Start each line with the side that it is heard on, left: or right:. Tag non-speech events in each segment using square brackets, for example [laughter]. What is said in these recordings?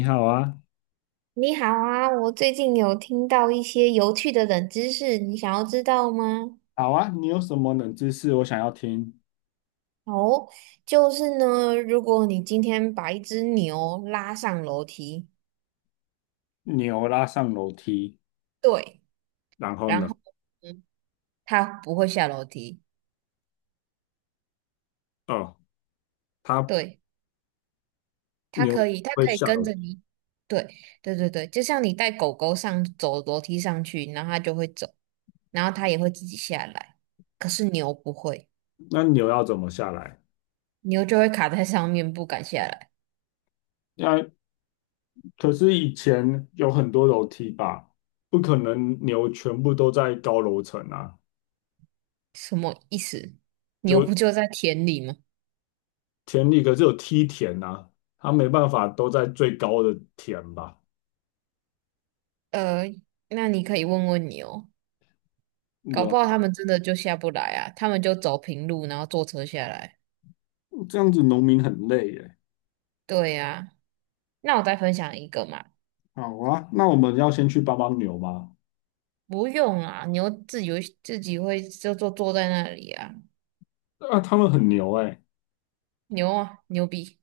left: 你好啊，
right: 你好啊，我最近有听到一些有趣的冷知识，你想要知道吗？
left: 好啊，你有什么冷知识？我想要听。
right: 哦，就是呢，如果你今天把一只牛拉上楼梯，
left: 牛拉上楼梯，
right: 对，
left: 然后
right: 然
left: 呢？
right: 后嗯，它不会下楼梯，
left: 哦，它
right: 对，它
left: 牛
right: 可以，它
left: 会
right: 可以
left: 下
right: 跟
left: 楼
right: 着
left: 梯，
right: 你，对，对对对，就像你带狗狗上走楼梯上去，然后它就会走，然后它也会自己下来，可是牛不会，
left: 那牛要怎么下来？
right: 牛就会卡在上面不敢下来。
left: 那可是以前有很多楼梯吧，不可能牛全部都在高楼层啊，
right: 什么意思？牛不
left: 就
right: 就在田里吗？
left: 田里可是有梯田啊，它没办法都在最高的田吧？
right: 呃，那你可以问问牛，搞
left: 牛
right: 不好他们真的就下不来啊，他们就走平路，然后坐车下来。
left: 这样子农民很累耶。
right: 对呀、那我再分享一个嘛，
left: 好啊，那我们要先去帮帮牛吗？
right: 不用啊，牛自己会就坐坐在那里啊，
left: 啊，他们很牛哎。
right: 牛啊，牛逼！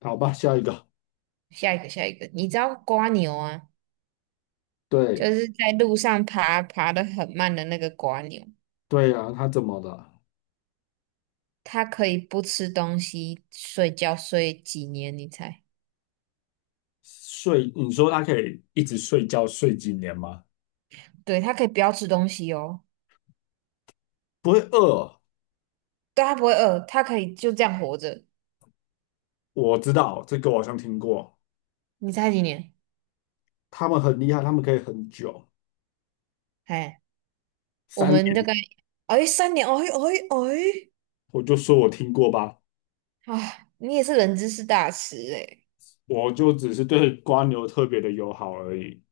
left: 好吧，下一个。
right: 下一个，你知道瓜牛啊，就
left: 对
right: 是在路上爬得很慢的那个瓜牛，
left: 对呀、啊他怎么了？
right: 它可以不吃东西睡觉睡几年？你猜？
left: 睡，你说他可以一直睡觉睡几年吗？
right: 对，它可以不要吃东西哦。
left: 不会饿？
right: 对，他不会饿，他可以就这样活着。
left: 我知道这个，我好像听过。
right: 你猜几年？
left: 他们很厉害，他们可以很久，
right: 哎，我
left: 三
right: 们大
left: 年。
right: 概哎3年，哎哎哎，
left: 我就说我听过吧，
right: 啊，你也是人知识大师哎。
left: 我就只是对瓜牛特别的友好而已。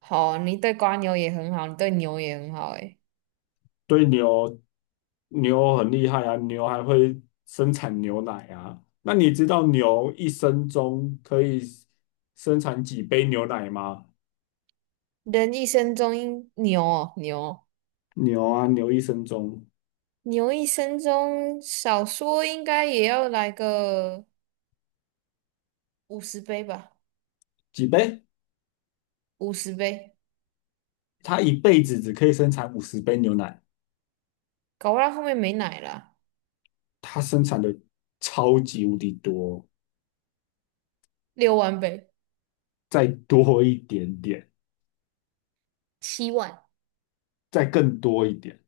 right: 好，你对瓜牛也很好，你对牛也很好哎。
left: 对牛，牛很厉害啊，牛还会生产牛奶啊。那你知道牛一生中可以生产几杯牛奶吗？
right: 人一生中应牛哦牛
left: 牛啊，牛一生中
right: 牛一生中少说应该也要来个五十杯吧，
left: 几杯？
right: 五十杯，
left: 它一辈子只可以生产50杯牛奶，
right: 搞不到后面没奶了，
left: 它生产的超级无敌多，
right: 6万杯、
left: 再多一点点，
right: 7万，
left: 再更多一点，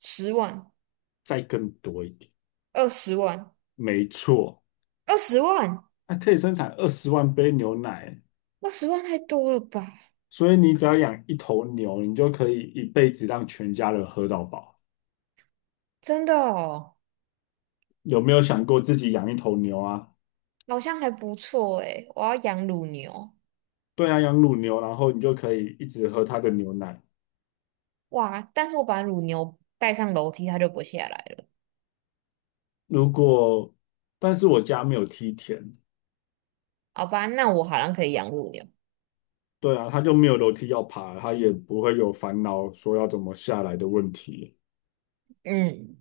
right: 十万、
left: 再更多一点，
right: 二十万、
left: 没错，
right: 二十万。
left: 它可以生产20万杯牛奶，
right: 二十万太多了吧？
left: 所以你只要养一头牛，你就可以一辈子让全家人喝到饱。
right: 真的哦，
left: 有没有想过自己养一头牛啊？
right: 好像还不错诶。我要养乳牛，
left: 对啊，养乳牛，然后你就可以一直喝它的牛奶。
right: 哇！但是我把乳牛带上楼梯，它就不下来了。
left: 如果，但是我家没有梯田，
right: 好吧，那我好像可以养乳牛。
left: 对啊，它就没有楼梯要爬，它也不会有烦恼说要怎么下来的问题。
right: 嗯，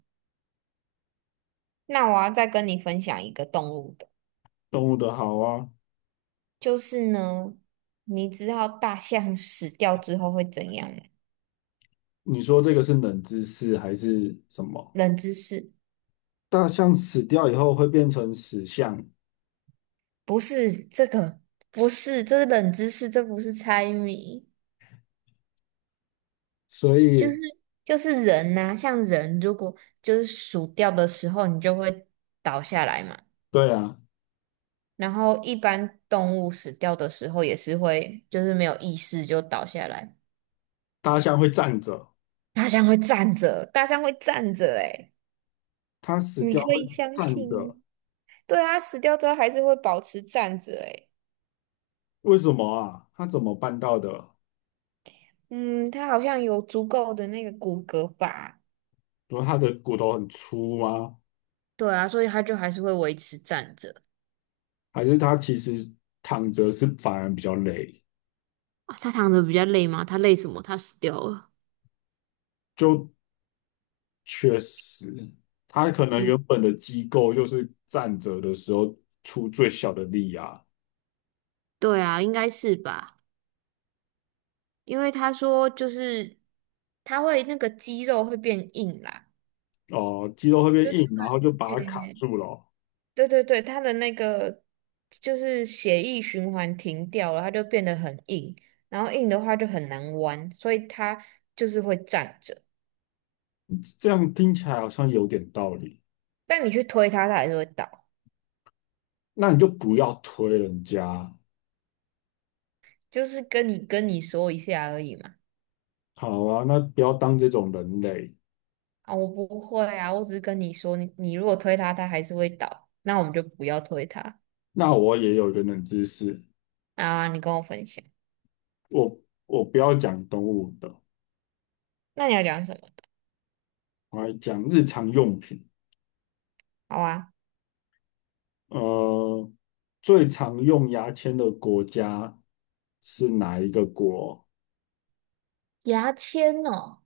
right: 那我要再跟你分享一个动物的，
left: 动物的好啊，
right: 就是呢，你知道大象死掉之后会怎样吗？
left: 你说这个是冷知识还是什么？
right: 冷知识，
left: 大象死掉以后会变成死象，
right: 不是这个，不是，这是冷知识，这不是猜谜。
left: 所
right: 就是
left: 以
right: 就是人呐、像人如果就是死掉的时候，你就会倒下来嘛。
left: 对啊，
right: 然后一般动物死掉的时候也是会，就是没有意识就倒下来。
left: 大象会站着，
right: 大象会站着，大象会站着、欸，诶
left: 它死
right: 你
left: 掉
right: 可
left: 会
right: 以相
left: 站
right: 信吗？
left: 着，
right: 对啊，死掉之后还是会保持站着、欸，诶
left: 为什么啊？它怎么办到的？
right: 嗯，它好像有足够的那个骨骼吧？
left: 说它的骨头很粗吗？
right: 对啊，所以它就还是会维持站着。
left: 还是它其实躺着是反而比较累？
right: 啊，它躺着比较累吗？它累什么？它死掉了。
left: 就确实，他可能
right: 嗯，
left: 原本的机构就是站着的时候出最小的力啊，
right: 对啊，应该是吧。因为他说就是他会那个肌肉会变硬啦，
left: 哦，肌肉会变
right: 对
left: 硬，然后就把它卡住了哦。
right: 对对对对，他的那个就是血液循环停掉了，他就变得很硬，然后硬的话就很难弯，所以他就是会站着，
left: 这样听起来好像有点道理。
right: 但你去推他，他还是会倒，
left: 那你就不要推人家，
right: 就是跟你说一下而已嘛。
left: 好啊，那不要当这种人类。
right: 啊，我不会啊，我只是跟你说，你如果推他，他还是会倒，那我们就不要推他
left: 那我也有一个冷知识，
right: 啊。你跟我分享，
left: 我我不要讲动物的，
right: 那你要讲什么的？
left: 我来讲日常用品。
right: 好啊，
left: 呃，最常用牙签的国家是哪一个国？
right: 牙签哦。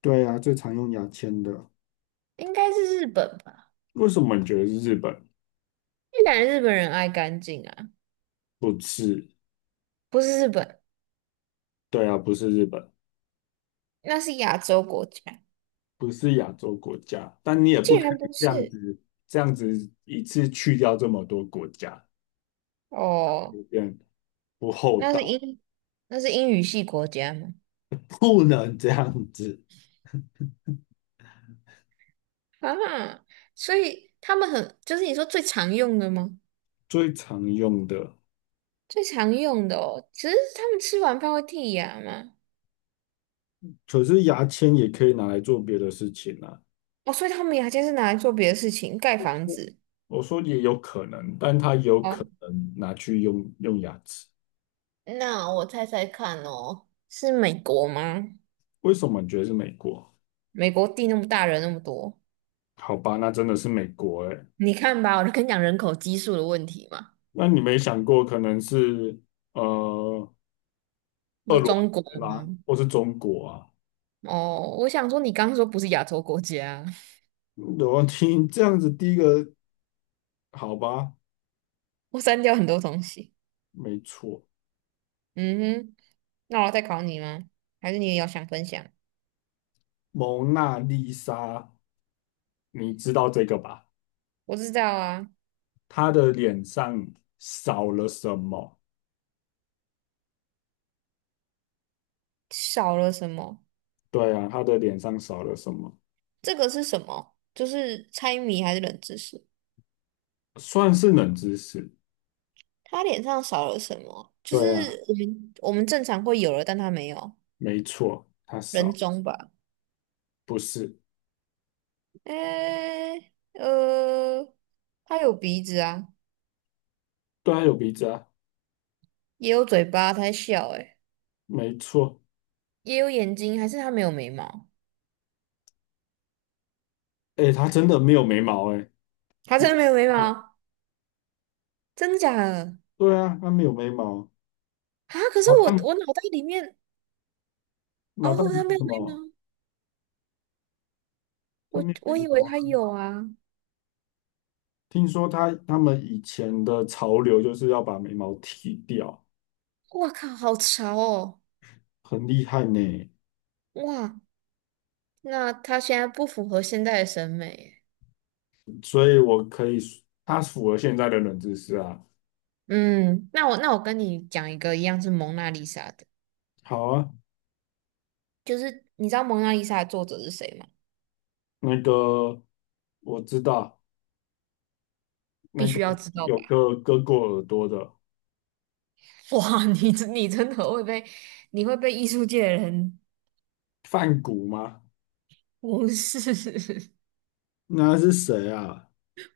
left: 对啊，最常用牙签的。
right: 应该是日本吧？
left: 为什么你觉得是日本
right: 越南日本人爱干净啊，
left: 不是？
right: 不是日本，
left: 对啊，不是日本，
right: 那是亚洲国家，
left: 不是亚洲国家，但你也不
right: 竟
left: 可
right: 然
left: 以
right: 不
left: 这样
right: 是
left: 子，这样子一次去掉这么多国家，
right: 哦，
left: 有点不厚
right: 那是
left: 道，
right: 英，那是英语系国家吗？
left: 不能这样子。
right: 啊，所以他们很，就是你说最常用的吗？
left: 最常用的，
right: 最常用的哦，只是他们吃完饭会剔牙吗？
left: 可是牙签也可以拿来做别的事情啊。
right: 哦，所以他们牙尖是拿来做别的事情，盖房子。
left: 我说也有可能，但它有可
right: 哦，
left: 能拿去用用牙齿。
right: 那我猜猜看哦，是美国吗？
left: 为什么你觉得是美国？
right: 美国地那么大，人那么多。
left: 好吧，那真的是美国诶、
right: 你看吧，我就跟你讲人口基数的问题嘛。
left: 那你没想过可能是呃
right: 你
left: 俄
right: 说
left: 罗
right: 中国
left: 斯
right: 吗？
left: 吗，或是中国啊？
right: 哦，我想说你刚刚说不是亚洲国家，
left: 我听这样子，第一个好吧，
right: [laughs] 我删掉很多东西。
left: 没错，
right: 嗯哼，那我要再考你吗？还是你也要想分享？
left: 蒙娜丽莎，你知道这个吧？
right: 我知道啊，
left: 她的脸上少了什么？
right: 少了什么？
left: 对啊，她的脸上少了什么？
right: 这个是什么？就是猜谜还是冷知识？
left: 算是冷知识，
right: 他脸上少了什么？就
left: 对啊，
right: 是我们正常会有的，但他没有
left: 没错，她
right: 人
left: 少，
right: 中吧？
left: 不是，
right: 诶，呃，他有鼻子啊，
left: 对啊，有鼻子啊，
right: 也有嘴巴，他在笑、欸，
left: 没错，
right: 也有眼睛，还是他没有眉毛？
left: 哎，她真的没有眉毛，哎，
right: 他
left: 你
right: 真的没有眉
left: 看
right: 毛？真的假的？
left: 对啊，她没有眉毛。
right: 啊！可是
left: 哦，
right: 我
left: 他
right: 我脑袋里面，
left: 脑
right: 哦，
left: 袋有
right: 他没有
left: 什
right: 眉
left: 么？
right: 毛，
left: 他
right: 我
left: 没有
right: 我
left: 眉
right: 以为
left: 毛啊。
right: 他有啊！
left: 听说他们以前的潮流就是要把眉毛剃掉，
right: 哇靠，好潮哦！
left: 很厉害呢。
right: 哇，那他现在不符合现代的审美耶
left: 所以我可以说，他符合现在的冷知识啊。
right: 嗯，那我跟你讲一个一样是蒙娜丽莎的，
left: 好啊，
right: 就是你知道蒙娜丽莎的作者是谁吗？
left: 那个我知道，那
right: 必须要
left: 个
right: 知道
left: 有
right: 吧？
left: 个割过耳朵的
right: [laughs] 哇，你真的会被你会被艺术界的人
left: 梵谷吗？
right: 无视 [laughs]
left: 那是谁啊？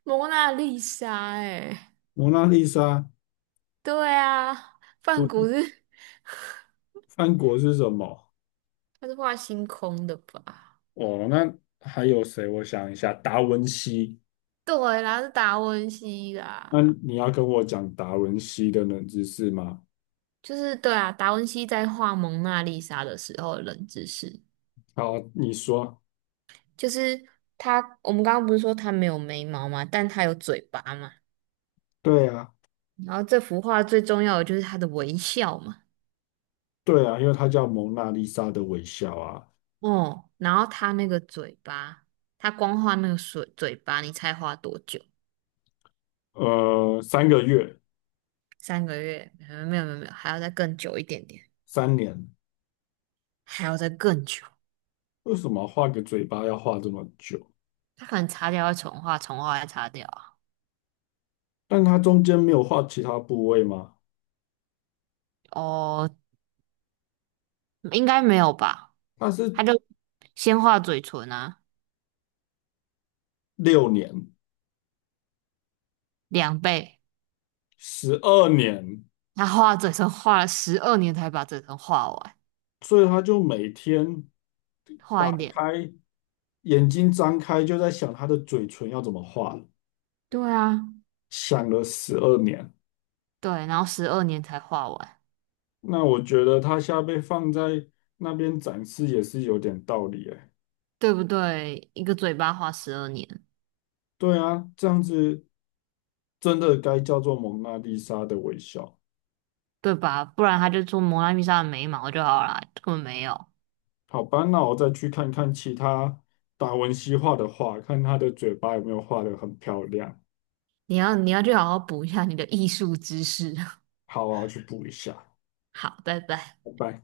right: 蒙娜丽莎哎、
left: 蒙娜丽莎
right: 对啊，
left: 不
right: 梵谷
left: 是
right: 是
left: 梵谷是什么？
right: 他是画星空的吧？
left: 哦，那还有谁？我想一下，达文西。
right: 对啦，是达文西
left: 那
right: 啦，
left: 你要跟我讲达文西的冷知识吗？
right: 就是对啊，达文西在画蒙娜丽莎的时候的冷知识，
left: 好，你说。
right: 就是他，我们刚刚不是说他没有眉毛嘛，但他有嘴巴嘛，
left: 对啊，
right: 然后这幅画最重要的就是他的微笑嘛，
left: 对啊，因为他叫蒙娜丽莎的微笑啊。
right: 哦，然后他那个嘴巴，他光画那个水嘴巴，你猜画多久？
left: 呃，3个月，
right: 3个月？没有没有没有，还要再更久一点点，
left: 三年，
right: 还要再更久。
left: 为什么画个嘴巴要画这么久？
right: 他可能擦掉会重画，重画再擦掉啊。
left: 但他中间没有画其他部位吗？
right: 哦，应该没有吧？
left: 他
right: 他
left: 是
right: 就先画嘴唇啊，
left: 6年，
right: 两倍。
left: 十二年，
right: 他画嘴唇画了十二年才把嘴唇画完，
left: 所以他就每天
right: 画
left: 打
right: 一点。
left: 开眼睛张开，就在想他的嘴唇要怎么画，
right: 对啊，
left: 想了十二年。
right: 对，然后十二年才画完，
left: 那我觉得他现在被放在那边展示也是有点道理哎。
right: 对不对？一个嘴巴画十二年，
left: 对啊，这样子真的该叫做蒙娜丽莎的微笑。
right: 对吧？不然他就做蒙娜丽莎的眉毛就好了，根本没有。
left: 好吧，那我再去看看其他达文西画的画，看他的嘴巴有没有画的很漂亮。
right: 你要去好好补一下你的艺术知识。[laughs]
left: 好啊，我去补一下。
right: 好，拜拜。
left: 拜拜。